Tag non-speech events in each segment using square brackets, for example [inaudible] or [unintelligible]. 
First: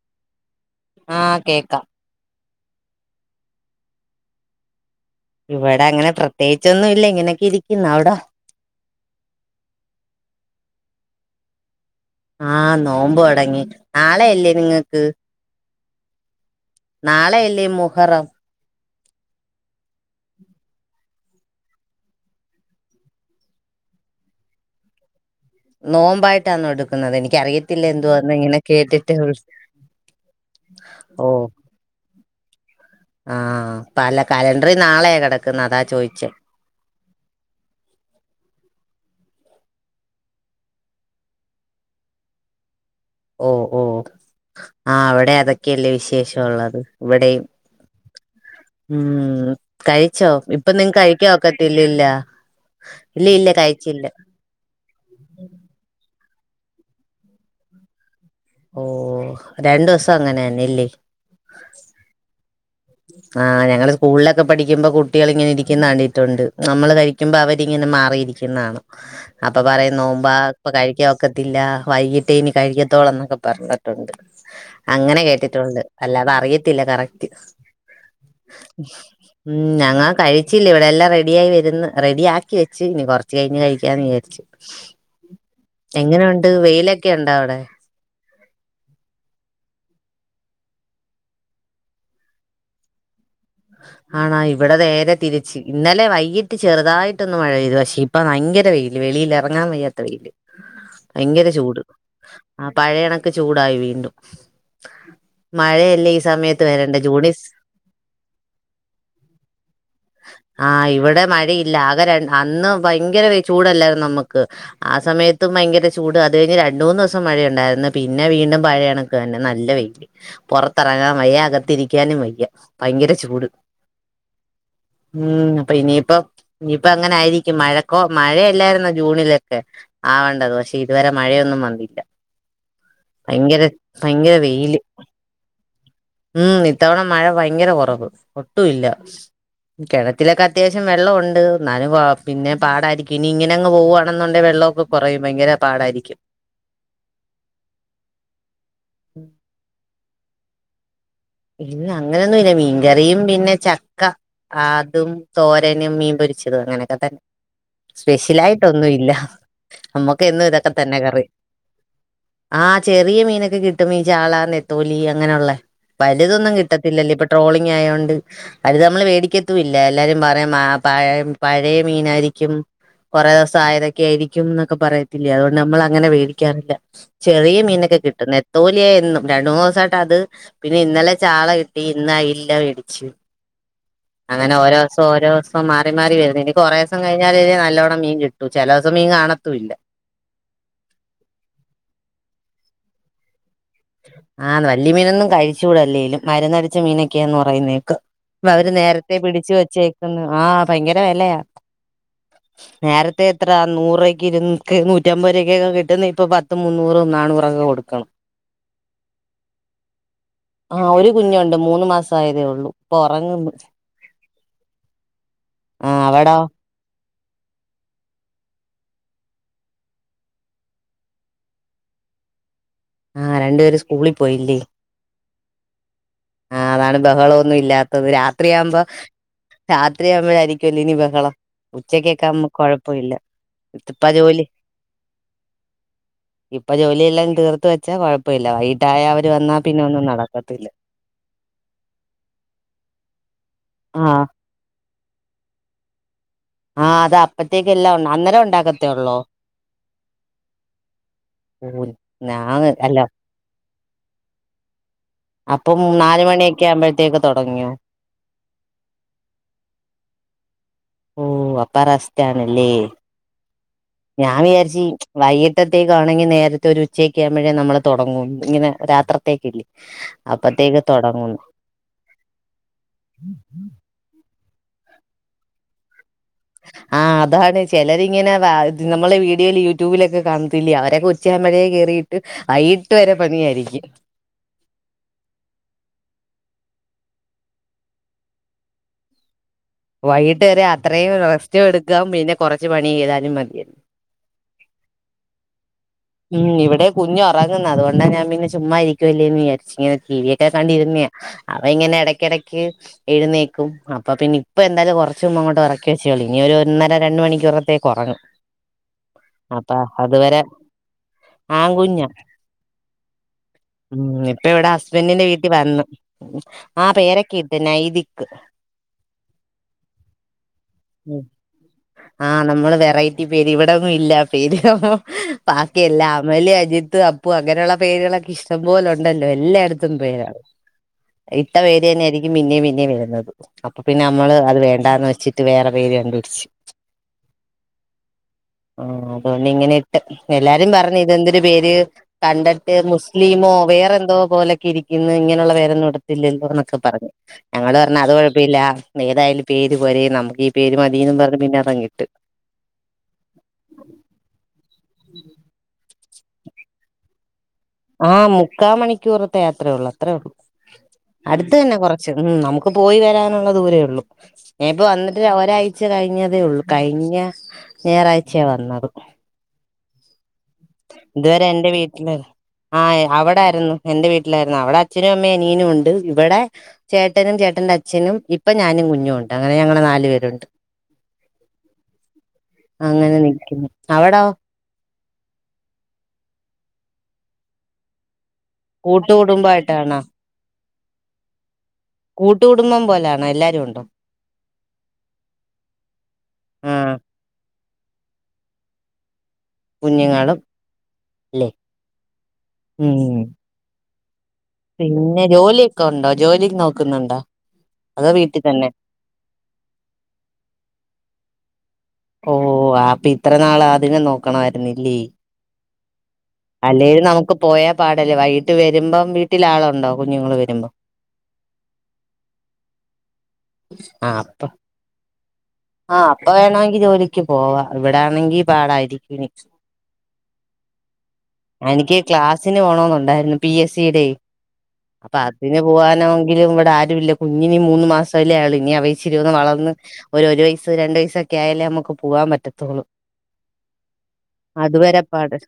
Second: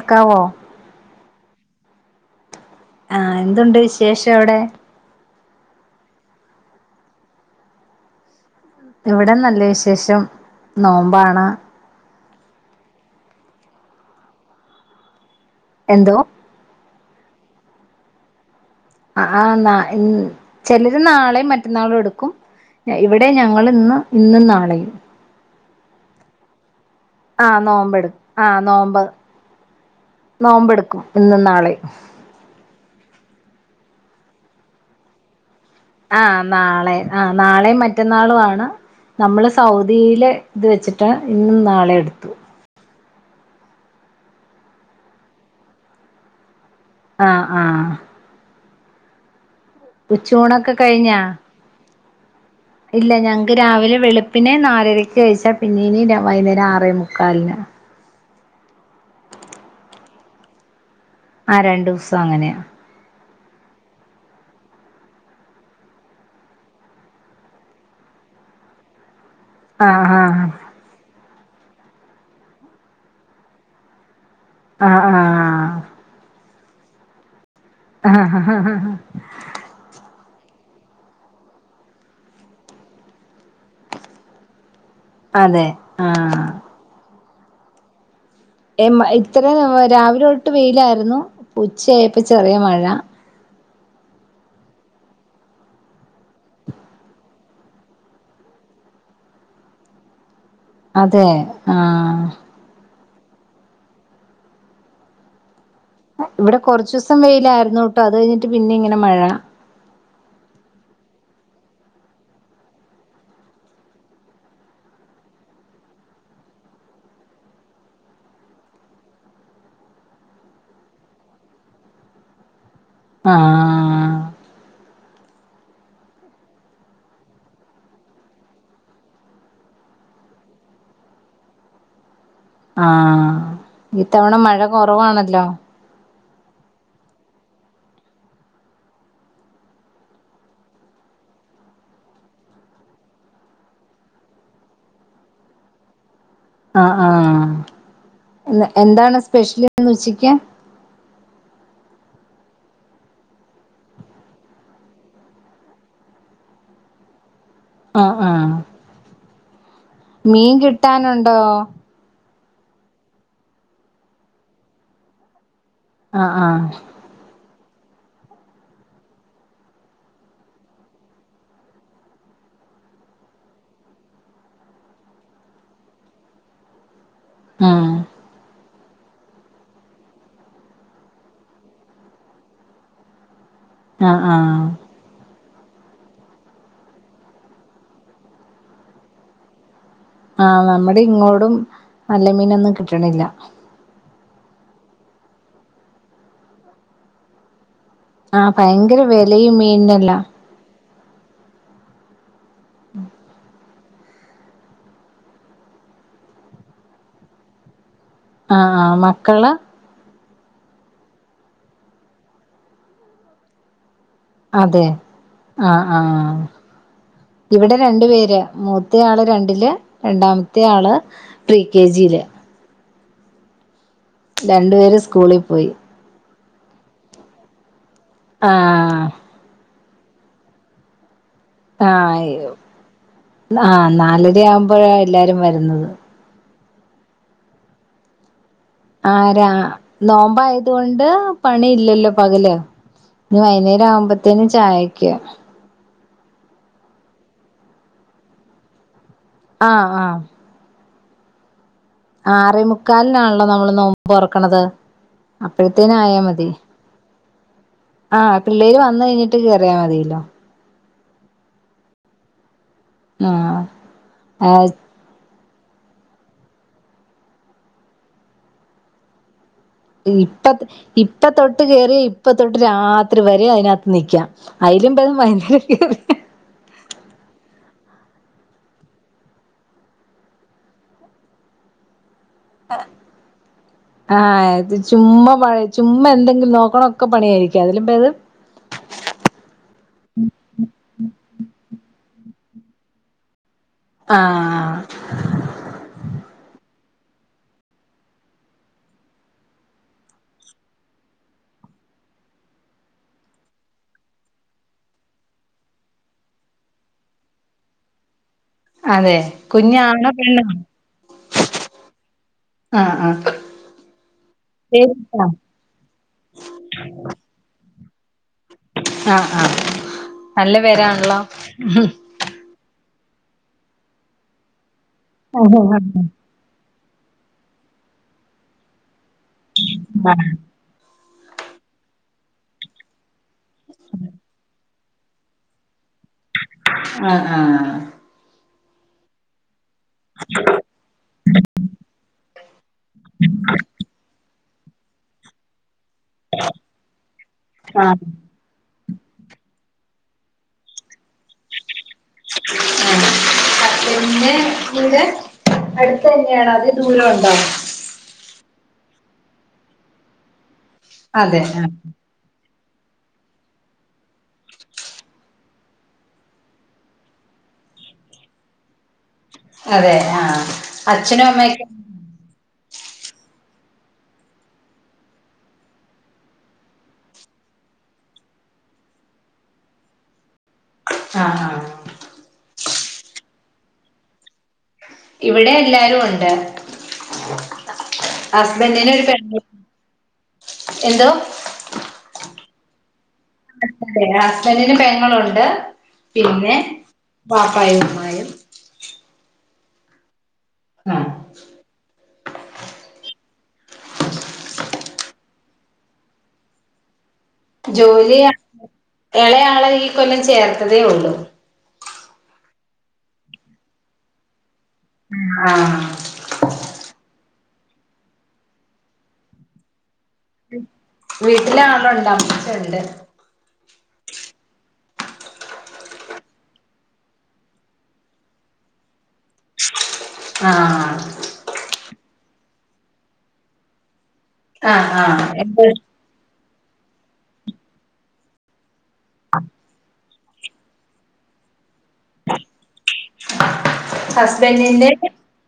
എിക്കാവോ ആഹ് കേക്കാം ആഹ എന്തുണ്ട് വിശേഷം എവിടെ ഇവിടെ അങ്ങനെ പ്രത്യേകിച്ചൊന്നും ഇല്ല ഇങ്ങനെയക്കെ ഇരിക്കുന്ന അവിട ഇവിടെ നല്ല വിശേഷം നോമ്പാണ് ആഹ് നോമ്പോ തുടങ്ങി നാളെ അല്ലേ നിങ്ങക്ക് എന്തോ നാളെയ അല്ലേ മുഹറം ആ ആഹ ന ചിലത് നാളെയും മറ്റന്നാളും എടുക്കും ഇവിടെ ഞങ്ങ ഇന്ന് ഇന്നും നാളെയും നോമ്പായിട്ടാാണ് എടുക്കുന്നത് ആഹ് എനിക്കറിയത്തില്ല നോമ്പെടുക്കും എന്തോന്ന് ഇങ്ങനെ കേട്ടിട്ട് നോമ്പ എടുക്കും ഇന്നും നാളെയും ആഹ പപ്പ അല്ല കലണ്ടറി നാളെയ കിടക്ക ആഹ നാളെ ആഹ നാളെയും മറ്റന്നാളും ആണ് നമ്മള് സൗദിയില് ഇത് വെച്ചിട്ട് ഇന്നും നാളെ എടുത്തു ഓ ഓ ആ അവിടെ അതൊക്കെയല്ലേ വിശേഷംള്ളത് ആഹ ആഹ് [unintelligible] ഉം കഴിച്ചോ ഇപ്പ ഉച്ചൂണൊക്കെ നിങ്ങ കഴിഞ്ഞാ കഴിക്കോക്കത്തില്ലല്ല ഇല്ല ഞങ്ങക്ക് രാവിലെ വെളുപ്പിനെ നാരരക്ക് കഴിച്ചാ പിന്നെ ഇനി വൈകുന്നേരം ആറേ മുുക്കാലിന് ഓ രണ്ട ദിവസം അങ്ങനെയ ഇല്ലി ആ രണ്ട ദിവസം അങ്ങനെയാ ആ് ഞങ്ങള്ൾ സ്കൂളിലൊക്കെ പഠിക്കുമ്പോ കുട്ടികൾ ഇങ്ങനെ ഇരിക്കുന്ന താണ്ടിയിട്ടുണ്ട് നമ്മള് കഴിക്കുമ്പോ അവരിങ്ങനെ അറിയിരിക്കുന്നാണ് അപ്പൊ പറയുംം ആഹ് നോമ്പാ ഇപ്പ കഴിക്കാൻ വക്കത്തില്ല വൈകിട്ടേ ഇനി കഴിക്കത്തോള എന്നൊക്കെ പറഞ്ഞിട്ടുണ്ട് ആഹ് അങ്ങനെ കേട്ടിട്ടുണ്ട് ആഹ് അല്ലാതെ അറിയത്തില്ല കറക്റ്റ് ആഹ് ആഹ് ആഹ് ഉം ഞങ്ങാ കഴ [unintelligible] ചില്ല ഇവിടെ എല്ലാം റെഡിയായി വന്ന് റെഡി ആാക്കി വെച്ച്ു ഇനി കൊറച്ച് കഴിഞ്ഞ് കഴിക്കാന്ന് വിചാരിച്ചു അതെ ആഹ് എങ്ങനെുണ്ട് വെയിലൊക്കെ ഉണ്ട അവിടെ ഇത്രയും ന രാവിലെ തൊട്ട് വെയിലായിരുന്നു ഉച്ചയായപ്പോ ചെറിയ മഴ ഉ [inaudible] ആണാ ഇവിടെ നേരെ തിരിച്ച്ു ഇന്നലെ വൈകിട്ട് ചെറുതായിട്ടൊന്ന് മഴ പെയ്തു പക്ഷേ ഇപ്പ ഭയങ്കര വെയിൽ വ റങ്ങൻ വയ്യാ വ അതെ ഭയങ്കര ചൂട് ആഹ് പഴണ െ ചൂടായി വീണ്ടും [unintelligible] ഈ ഇവിടെ സമയത്ത് കുറച്ച വരേണ്ട ദിവസം ജൂണിൽ വെയിലായിരുന്നു ട്ടോ അത് കഴിഞ്ഞിട്ട് പിന്നെ ഇങ്ങനെ മഴ ഉ [inaudible] ആഹ ഇവിടെ മഴയില്ല ആകെ ര അന്ന് ഭയങ്കര ചൂടല്ലായിരുന്നു നമ്മുക്ക് ആ സമയത്ത് ഭയങ്കര ചൂട് അത് കഴിഞ്ഞ് രണ്ട മൂന്ന് ദിവസം മഴയുണ്ടായിരുന്നു പിന്നെ വീണ്ടും പഴയ കണക്കുക തന്നെ നല്ല വെ്യല് പുറത്തിറങ്ങാൻ മയ അകത്തിരിക്കാനും വയ്യ ഭയങ്കര ചൂട് ആഹ് ഉം അപ്പൊ ഇനിയിപ്പ ഇനിയിപ്പ അങ്ങനെ ആയിരിക്കും മഴക്ക മഴയല്ലായിരുന്ന ജൂണിലൊക്കെ ആവേണ്ടത് പക്ഷെ ഇതുവരെ മഴയൊന്നും വന്നില്ല ആഹ ഭയങ്കര ഇഈത്തവണ ഭയങ്കര മഴ വെയില് കുറവാണല്ലോ ഉം ഇത്തവണ മഴ ഭയങ്കര കുറവ് ഒട്ടുമല്ല കിണത്തിലൊക്കെ അത്യാവശ്യം വെള്ളംുണ്ട് ഞും പിന്നെ പാടായിരിക്കും ഇനി ഇങ്ങനെ അങ്ങ് പോവുവാണെന്നുണ്ട വെള്ളം െ കുറയും ഭയങ്കര പാടായിരിക്കും ആ ആഹ എന്താണ് സ്പെഷ്യലിന്ന് വച്ചക്ക് അങ്ങനൊന്നുംല്ല മീൻകറിയും പിന്നെ ചക്ക അതും തോരനും മീൻ പൊരിച്ചത് അങ്ങനൊക്കെ തന്നെ ആഹ് സ്പെഷ്യല ആഹ് ആായിട്ടൊന്നും ഇല്ല നമ്മുക്ക് എന്നും മീൻ ഇതൊക്കെ തന്നെ കറി കിട്ടാനുണ്ടോ ആഹ് ചെറിയ മീനൊക്കെ കിട്ടും ീ ചാള നെത്തോലി അങ്ങനെയുള്ളെ ആഹ് വലതൊന്നും ആഹ് കട്ടത്തില്ല ഇൊ ട്രോളി ആയോണ്ട് അത് നമ്മള് വേടിക്കത്തുംല്ല എല്ലാരും പറയാം പഴ പഴയ മീനായിരിക്കും കൊറേ ദിവസം ആയതൊക്കെ ആയിരിക്കും എന്നൊക്കെ പറയത്തില്ലേ അതുകൊണ്ട് നമ്മൾ അങ്ങനെ വേടിക്കാറില്ല ചെറിയ മീനൊക്കെ ആഹ് കിട്ടും നെത്തോലിയ എന്നും രണ്ട് മൂന്ന് ദിവസായിട്ട് അത് പിന്നെ ഇന്നലെ ചാള കിട്ടി ഇന്ന് അയില വേടിച്ച് ആഹ് അങ്ങനെ ആഹ് ഓരോ ദിവസം ഓരോ ദിവസം മാറി മാറി വരുന്നു ഇനി കൊറേ ദിവസം കഴിഞ്ഞാലല്ലേ നല്ലോണം മീൻ കിട്ടൂ ചെല ദിവസം മീൻ കാണത്തൂല്ല ആഹ് നമ്മുടെ ഇങ്ങോടും നല്ല മീനൊന്നും കിട്ടണില്ല ആഹ് വല്യ മീനൊന്നും കഴിച്ചൂട അല്ലേലും മരുന്നടിച്ച മീനൊക്കെയാന്ന് പറയുന്നേക്കാം അപ്പൊ ആഹ് അവര് ഭയങ്കര നേരത്തെ പിടിച്ചു വിലയും മീനിനെല്ലാം വെച്ചേക്കുന്നു ആഹ് ഭയങ്കര വെലയാ നേരത്തെ എത്ര നൂറൂവയ്ക്ക് ഇരുന്നൂറ്റി നൂറ്റമ്പത് രൂപക്കൊക്കെ കിട്ടുന്ന ഇപ്പൊ പത്ത് മുന്നൂറും നാന്നൂറൊക്കെ കൊടുക്കണം ആഹ് ആഹ് മക്കള് ആഹ് ഒരു കുഞ്ഞുണ്ട് മൂന്ന് മാസായതേ ഉള്ളൂ ഇപ്പൊ ഒറങ്ങുന്നു അതെ ആഹ് ആഹ് ആഹ് അവിടോ ഇവിടെ രണ്ടു പേര് മൂത്ത ആള് രണ്ടില് രണ്ടാമത്തെ ആള് പ്രീ കെ ജിയില് ആഹ് രണ്ടുപേര് സ്കൂളിൽ പോയില്ലേ രണ്ടുപേര് സ്കൂളിൽ പോയി ആഹ് അതാണ് ബഹളൊന്നും ഇല്ലാത്തത് രാത്രിയാവുമ്പോ ആഹ് രാത്രിയാവുമ്പോഴായിരിക്കുവല്ലോ ഇനി ബഹളം ഉച്ചക്കൊക്കെ ആഹ് ആവുമ്പോ കൊഴപ്പമില്ല ആഹ് ഇപ്പ ജോലി നാലര ആവുമ്പോഴാ എല്ലാരും വരുന്നത് ഇപ്പൊ ജോലിയെല്ലാം തീർത്ത് വെച്ചാ കൊഴപ്പമില്ല വൈകിട്ടായ ആ അവര് രാ വന്നാ പിന്നെ ഒന്നും നടക്കത്തില്ല നോമ്പായതുകൊണ്ട് പണിയില്ലല്ലോ പകല് ഇനി വൈകുന്നേരം ആഹ് ആവുമ്പത്തേനും ചായക്ക് ആഹ് അത് അപ്പത്തേക്ക് എല്ലാം ഉണ്ട് അന്നേരം ഉണ്ടാക്കത്തേ ഉള്ളോ ആ ആ ഓ ആറേ ഞാൻ അല്ല മുക്കാലിനാണല്ലോ നമ്മള് നോമ്പ് തുറക്കണത് അപ്പം അപ്പഴത്തേന് ആയാ നാല് മതി മണിയൊക്കെ ആവുമ്പോഴത്തേക്ക് തുടങ്ങിയോ ആ പിള്ളേര് വന്ന് കഴിഞ്ഞിട്ട് കേറിയാ മതിയല്ലോ ഓ അപ്പ റസ്റ്റ് ആണല്ലേ ആ ഞാൻ വിചാരിച്ച് വൈകിട്ടത്തേക്കാണെങ്കിൽ നേരത്തെ ഒരു ഉച്ചയൊക്കെ ആകുമ്പോഴേ നമ്മള് തുടങ്ങും ഇങ്ങനെ രാത്രത്തേക്കില്ലേ ഇപ്പ അപ്പത്തേക്ക് ഇപ്പ തുടങ്ങുന്നു തൊട്ട് കേറിയ ഇപ്പ തൊട്ട് രാത്രി വരെ അതിനകത്ത് നിക്കാം അയിലും ഭേദം വൈകുന്നേരം കേറി ആഹ് അതാണ് ചിലരിങ്ങനെ നമ്മളെ വീഡിയോയിൽ യൂട്യൂബിലൊക്കെ കാണത്തില്ലേ അവരൊക്കെ ഉച്ചയാകുമ്പോഴേ കേറിയിട്ട് വൈകിട്ട് വരെ പണിയായിരിക്കും ആ ഇത് ചുമ്മാ പണി ചുമ്മാ എന്തെങ്കിലും നോക്കണൊക്കെ പണിയായിരിക്കും അതിലും ഭേദം വൈകിട്ട് വരെ അത്രയും റെസ്റ്റും എടുക്കാം പിന്നെ കുറച്ച് പണി ചെയ്താലും മതിയായിരുന്നു ആ ഉം ഇവിടെ കുഞ്ഞ് ഉറങ്ങുന്ന അതുകൊണ്ടാ ഞാൻ പിന്നെ ചുമ്മാ ഇരിക്കുവല്ലേന്ന് വിചാരിച്ച് ഇങ്ങനെ ടി വി ഒക്കെ കണ്ടിരുന്നയാ അവൻ ഇങ്ങനെ ഇടക്കിടക്ക് എഴുന്നേക്കും അപ്പൊ പിന്നെ ഇപ്പൊ എന്തായാലും കുറച്ച് മുമ്പ് അങ്ങോട്ട് ഉറക്കി വെച്ചേയുള്ളൂ ഇനി ഒരു ഒന്നര രണ്ട് മണിക്കൂറത്തേക്ക് ഉറങ്ങും അതെ അപ്പൊ കുഞ്ഞാണോ അതുവരെ പെണ്ണോ ആൺകുഞ്ഞാ ആ ആ ഉം ഇപ്പ ഇവിടെ പേരിട്ടാ ഹസ്ബൻഡിന്റെ വീട്ടിൽ വന്നു ആ പേരൊക്കെ ഇട്ട് നൈദിക്ക് ആഹ് ആഹ് നല്ല പേരാണല്ലോ ആഹ് നമ്മള് വെറൈറ്റി പേര് ഇവിടൊന്നും ഇല്ല പേര് ആഹ് ബാക്കി എല്ലാ അമല് അജിത്ത് അപ്പു അങ്ങനെയുള്ള പേരുകളൊക്കെ ഇഷ്ടം പോലെ ഉണ്ടല്ലോ എല്ലായിടത്തും പേരാണ് ഇട്ട പേര് തന്നെയായിരിക്കും പിന്നേം പിന്നേം വരുന്നത് അപ്പൊ പിന്നെ നമ്മള് അത് വേണ്ടാന്ന് വെച്ചിട്ട് വേറെ പേര് കണ്ടുപിടിച്ച് ആഹ് ആഹ് ആഹ് അതുകൊണ്ട് ഇങ്ങനെ ഇട്ട് എല്ലാരും പറഞ്ഞു ഇതെന്തൊരു പേര് കണ്ടിട്ട് മുസ്ലിമോ വേറെ എന്തോ പോലൊക്കെ ഇരിക്കുന്നു ഇങ്ങനെയുള്ള പേരൊന്നും ഇടത്തില്ലല്ലോ എന്നൊക്കെ പറഞ്ഞു ഞങ്ങള് പറഞ്ഞു ആഹ് അത് കുഴപ്പമില്ല ഏതായാലും പേര് പോരെ നമുക്ക് ഈ പേര് മതീന്നും പറഞ്ഞ് പിന്നെ അതങ്ങിട്ട് ഹസ്ബൻഡിന്റെ വീട് അടുത്ത് തന്നെയാണോ അതോ ദൂരം ഉണ്ടോ ആഹ് മുക്കാ മണിക്കൂറത്തെ യാത്രേ ഉള്ളൂ അത്രേ ഉള്ളൂ അതെ അടുത്ത് ആഹ് തന്നെ കുറച്ച് ഉം നമുക്ക് പോയി വരാനുള്ള ദൂരേ ഉള്ളൂ ഞാൻ ഇപ്പോ വന്നിട്ട് ഒരാഴ്ച കഴിഞ്ഞതേ ഉള്ളൂ കഴിഞ്ഞ ഞായറാഴ്ചയാ വന്നത് അതെ ആഹ് അച്ഛനും ഇതുവരെ അമ്മയൊക്കെ എന്റെ വീട്ടില് ആഹ് അവിടായിരുന്നു എന്റെ വീട്ടിലായിരുന്നു അവിടെ അച്ഛനും അമ്മയും അനിയനും ഉണ്ട് ഇവിടെ ചേട്ടനും ചേട്ടന്റെ അച്ഛനും ഇപ്പൊ ഞാനും കുഞ്ഞും ഉണ്ട് അങ്ങനെ ഞങ്ങള് നാലു പേരുണ്ട് ആഹ് ആഹ് അങ്ങനെ നിക്കുന്നു അവിടോ ഇവിടെ എല്ലാരും ഉണ്ട് ഹസ്ബൻഡിന് ഒരു പെങ്ങള് കൂട്ടുകുടുംബായിട്ടാണോ എന്തോ കൂട്ടുകുടുംബം പോലാണോ എല്ലാരും ഉണ്ടോ അതെ ഹസ്ബൻഡിന് പെങ്ങളുണ്ട് പിന്നെ ആഹ് വാപ്പായും ഉമ്മായും കുഞ്ഞുങ്ങളും ആഹ് അല്ലേ ഉം പിന്നെ ജോലിയൊക്കെ ഉണ്ടോ ജോലി നോക്കുന്നുണ്ടോ അതോ ജോലി വീട്ടിൽ തന്നെ ഇളയാളെ ഈ കൊല്ലം ചേർത്തതേ ഉള്ളൂ ഓ അപ്പൊ ഇത്ര നാള് അതിനെ നോക്കണമായിരുന്നില്ലേ ആഹ് അല്ലേലും നമുക്ക് പോയാ പാടല്ലേ വൈകിട്ട് വരുമ്പം വീട്ടിൽ ആളുണ്ടോ കുഞ്ഞുങ്ങൾ വരുമ്പോ വീട്ടിലെ ആളുണ്ട് അമ്മച്ചിയുണ്ട് ആ അപ്പ ആ അപ്പൊ വേണമെങ്കി ജോലിക്ക് പോവാ ഇവിടാണെങ്കി പാടായിരിക്കും ഇനി ആഹ് എനിക്ക് ക്ലാസ്സിന് പോണോന്നുണ്ടായിരുന്നു പി എസ് സിയുടെ ആഹ് അപ്പൊ ആഹ് അതിന് എന്റെ പോവാനാണെങ്കിലും ഇവിടെ ആരുമില്ല കുഞ്ഞിന് മൂന്ന് മാസമല്ലേ ആയുള്ളൂ ഇനി അവ ഇച്ചിരി ഒന്ന് വളർന്ന് ഒരു ഒരു വയസ്സ് രണ്ട് വയസ്സൊക്കെ ആയാലേ നമുക്ക് പോവാൻ പറ്റത്തുള്ളൂ ഹസ്ബൻഡിന്റെ അതുവരെ പാട്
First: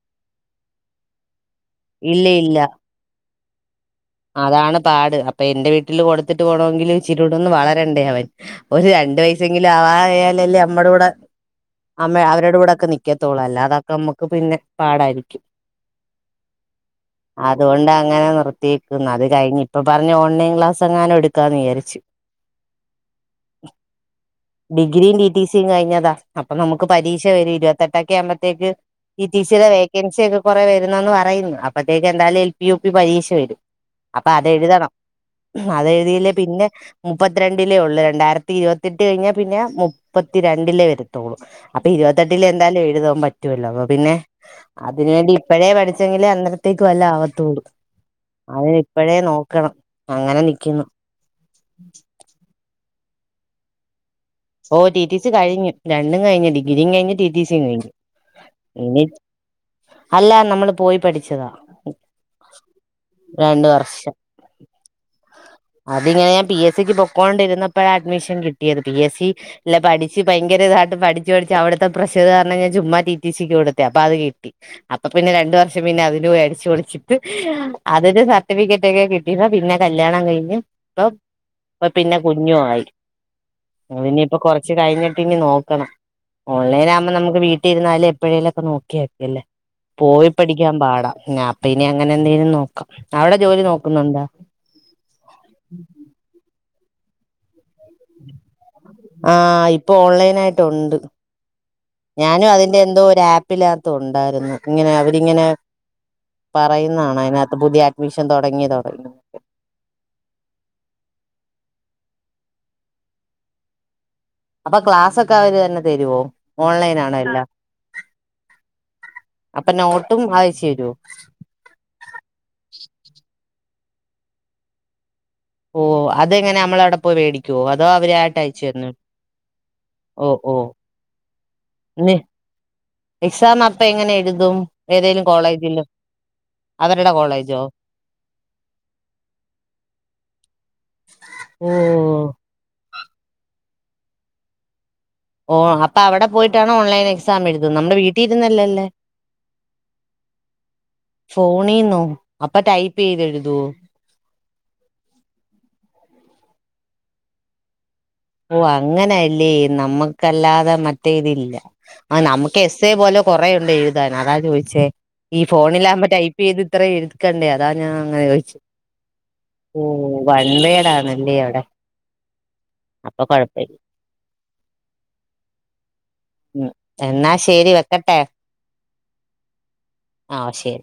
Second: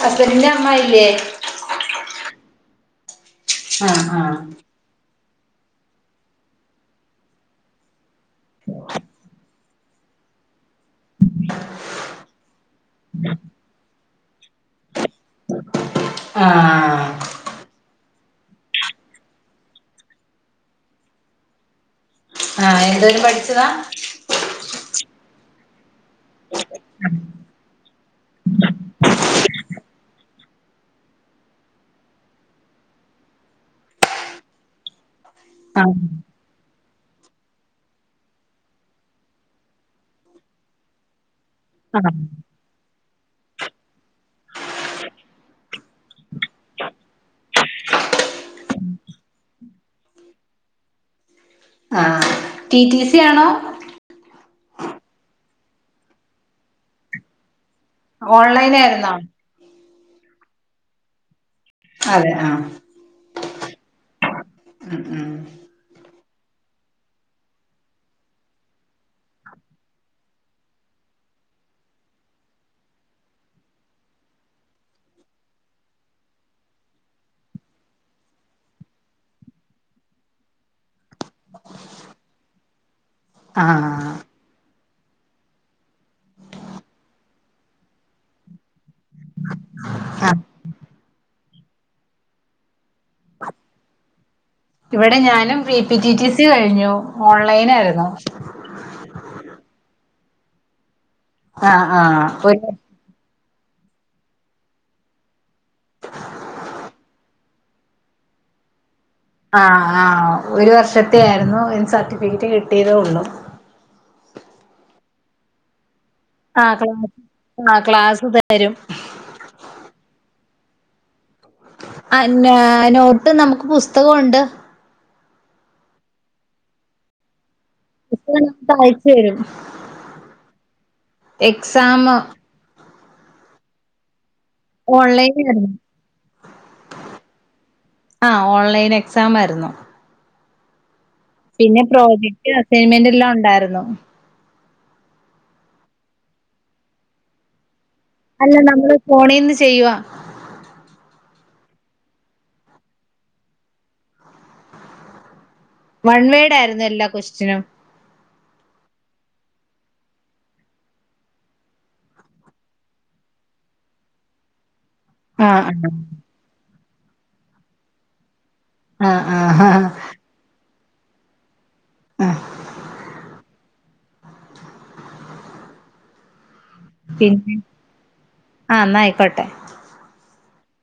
ഹസ്ബൻഡിന്റെ അമ്മ ഇല്ലേ ഇല്ല ഇല്ല ആഹ് ആഹ് അതാണ് പാട് അപ്പൊ എന്റെ വീട്ടില് കൊടുത്തിട്ട് പോണമെങ്കിൽ ഇച്ചിരൂടെ ഒന്ന് വളരണ്ടേ അവൻ ഒരു രണ്ട് വയസ്സെങ്കിലും ആവായാലല്ലേ നമ്മടെ കൂടെ അമ്മ അവരുടെ കൂടെക്കെ നിക്കത്തോളൂ അല്ലാതൊക്കെ നമ്മുക്ക് പിന്നെ പാടായിരിക്കും ആഹ് അതുകൊണ്ട് അങ്ങനെ നിർത്തിയേക്കുന്നു അത് കഴിഞ്ഞ് ഇപ്പൊ പറഞ്ഞ ഓൺലൈൻ ക്ലാസ് എങ്ങാനും എടുക്കാന്ന് വിചാരിച്ചു ആഹ് എന്തോരം പഠിച്ചതാ ഡിഗ്രിയും ടി ടി സിയും കഴിഞ്ഞതാ അപ്പൊ നമുക്ക് പരീക്ഷ വരും ഇരുപത്തെട്ടൊക്കെ ആവുമ്പത്തേക്ക് ടി ടി സിയുടെ വേക്കൻസി ഒക്കെ കൊറെ വരുന്നന്ന് പറയുന്നു അപ്പത്തേക്ക് എന്തായാലും എൽ പി യു പി പരീക്ഷ വരും അപ്പൊ അത് എഴുതണം ആഹ് അതെഴുതിയില്ലേ പിന്നെ മുപ്പത്തിരണ്ടിലേ ഉള്ളൂ രണ്ടായിരത്തി ഇരുപത്തെട്ട് കഴിഞ്ഞാൽ പിന്നെ മുപ്പത്തിരണ്ടിലേ വരത്തുള്ളൂ അപ്പൊ ആഹ് ഇരുപത്തെട്ടില് എന്തായാലും എഴുതാൻ പറ്റുവല്ലോ അപ്പൊ പിന്നെ അതിന് വേണ്ടി ഇപ്പഴേ പഠിച്ചെങ്കിലേ അന്നരത്തേക്ക് വല്ല ആവത്തുള്ളൂ അതിന് ഇപ്പഴേ നോക്കണം അങ്ങനെ നിക്കുന്നു ആഹ് ടി ടി സി ആണോ ഓ ടി ടി സി കഴിഞ്ഞു രണ്ടും കഴിഞ്ഞു ഡിഗ്രിയും കഴിഞ്ഞു ടി ടി സിയും കഴിഞ്ഞു ഓൺലൈൻ ഇനി ആയിരുന്നോ അല്ല നമ്മള് പോയി പഠിച്ചതാ അതെ ആഹ് രണ്ട് വർഷം ഉം ഉം അതിങ്ങനെ ഞാൻ പി എസ് സിക്ക് പൊക്കോണ്ടിരുന്നപ്പോഴാ അഡ്മിഷൻ കിട്ടിയത് പി എസ് സി ഇല്ല പഠിച്ച് ഭയങ്കര ഇതായിട്ട് പഠിച്ചു പഠിച്ച് അവിടുത്തെ പ്രഷർ കാരണം ഞാൻ ചുമ്മാ ടി ടി സിക്ക് കൊടുത്തെ അപ്പൊ അത് കിട്ടി അപ്പൊ പിന്നെ രണ്ടു വർഷം പിന്നെ അതിന് പോയി അടിച്ചു പൊളിച്ചിട്ട് അതിന്റെ സർട്ടിഫിക്കറ്റ് ഒക്കെ കിട്ടിയതാ പിന്നെ കല്യാണം കഴിഞ്ഞ് ഇപ്പം ഇപ്പ പിന്നെ കുഞ്ഞു ആയി ആഹ് അതിനിയിപ്പൊ കൊറച്ച് കഴിഞ്ഞിട്ട് ഇനി നോക്കണം ഓൺലൈൻ ആകുമ്പോ നമുക്ക് വീട്ടിലിരുന്നാലും എപ്പോഴേലൊക്കെ നോക്കിയാ മതിയല്ലേ പോയി ആഹ് പഠിക്കാൻ പാടാ അപ്പൊ ഇനി അങ്ങനെ എന്തെങ്കിലും നോക്കാം അവിടെ ജോലി നോക്കുന്നുണ്ടോ ഇവിടെ ഞാനും P P T T C കഴിഞ്ഞു ഓൺലൈൻ ആയിരുന്നു ആഹ് ഇപ്പൊ ഓൺലൈൻ ആയിട്ടുണ്ട് ആഹ് ആഹ് ഞാനും ഒരു അതിന്റെ എന്തോ ഒരു ആപ്പിനകത്ത് ഉണ്ടായിരുന്നു ഇങ്ങനെ അവരിങ്ങനെ പറയുന്നതാണ് അതിനകത്ത് പുതിയ അഡ്മിഷൻ തുടങ്ങി തുടങ്ങി ആഹ് ആഹ് ഒരു വർഷത്തെ ആയിരുന്നു അതിന് സർട്ടിഫിക്കറ്റ് കിട്ടിയതേ ഉള്ളൂ അപ്പൊ ക്ലാസ് ഒക്കെ അവര് തന്നെ തരുവോ ആഹ് ഓൺലൈൻ ക്ലാസ് ആണോ എല്ലാം ആഹ് ക്ലാസ് തരും അപ്പൊ നോട്ടും അയച്ചു തരുവോ അന്നാ നോട്ട് നമുക്ക് പുസ്തകമുണ്ട് ഓ അതെങ്ങനെ നമ്മള അവിടെ പോയി മേടിക്കുവോ അതോ അവരായിട്ട് പുസ്തകം അയച്ചു നമുക്ക് തന്നു അയച്ചു തരും ഓ ഓ എക്സാം എക്സാം അപ്പ എങ്ങനെ എഴുതും ഏതേലും ഓൺലൈൻ ആയിരുന്നു കോളേജില് അവരുടെ കോളേജോ ആഹ് ഓൺലൈൻ എക്സാം ആയിരുന്നു ഓ പിന്നെ പ്രോജക്ട് അസൈൻമെന്റ് എല്ലാം ഉണ്ടായിരുന്നു ഓ അപ്പൊ അവിടെ പോയിട്ടാണ് ഓൺലൈൻ എക്സാം എഴുതുന്നത് നമ്മുടെ വീട്ടിൽ അല്ല ഇരുന്നല്ലല്ലേ നമ്മള് ഫോണീന്ന് ചെയ്യുവാ ഫോണിന്നോ അപ്പൊ ടൈപ്പ് ചെയ്ത് എഴുതുവോ വൺ വേഡ് ആയിരുന്നു എല്ലാ ക്വസ്റ്റ്യനും ഓ അങ്ങനെയല്ലേ നമ്മക്കല്ലാതെ മറ്റേ ഇതില്ല ആ നമുക്ക് എസ്സേ പോലെ കൊറേ ഉണ്ട് എഴുതാൻ അതാ ചോദിച്ചേ ഈ ആഹ് ഫോണിലാകുമ്പോ ടൈപ്പ് ചെയ്ത് ഇത്ര എടുക്കണ്ടേ അതാ ഞാൻ അങ്ങനെ ചോദിച്ചേ ആഹ് ആഹ് ആഹ് ഓ ആഹ് വൺവേടാണല്ലേ അവിടെ അപ്പൊ കൊഴപ്പല്ല ഉം എന്നാ പിന്നെ ശരി വെക്കട്ടെ ആഹ് എന്നാ ആയിക്കോട്ടെ ആ ശരി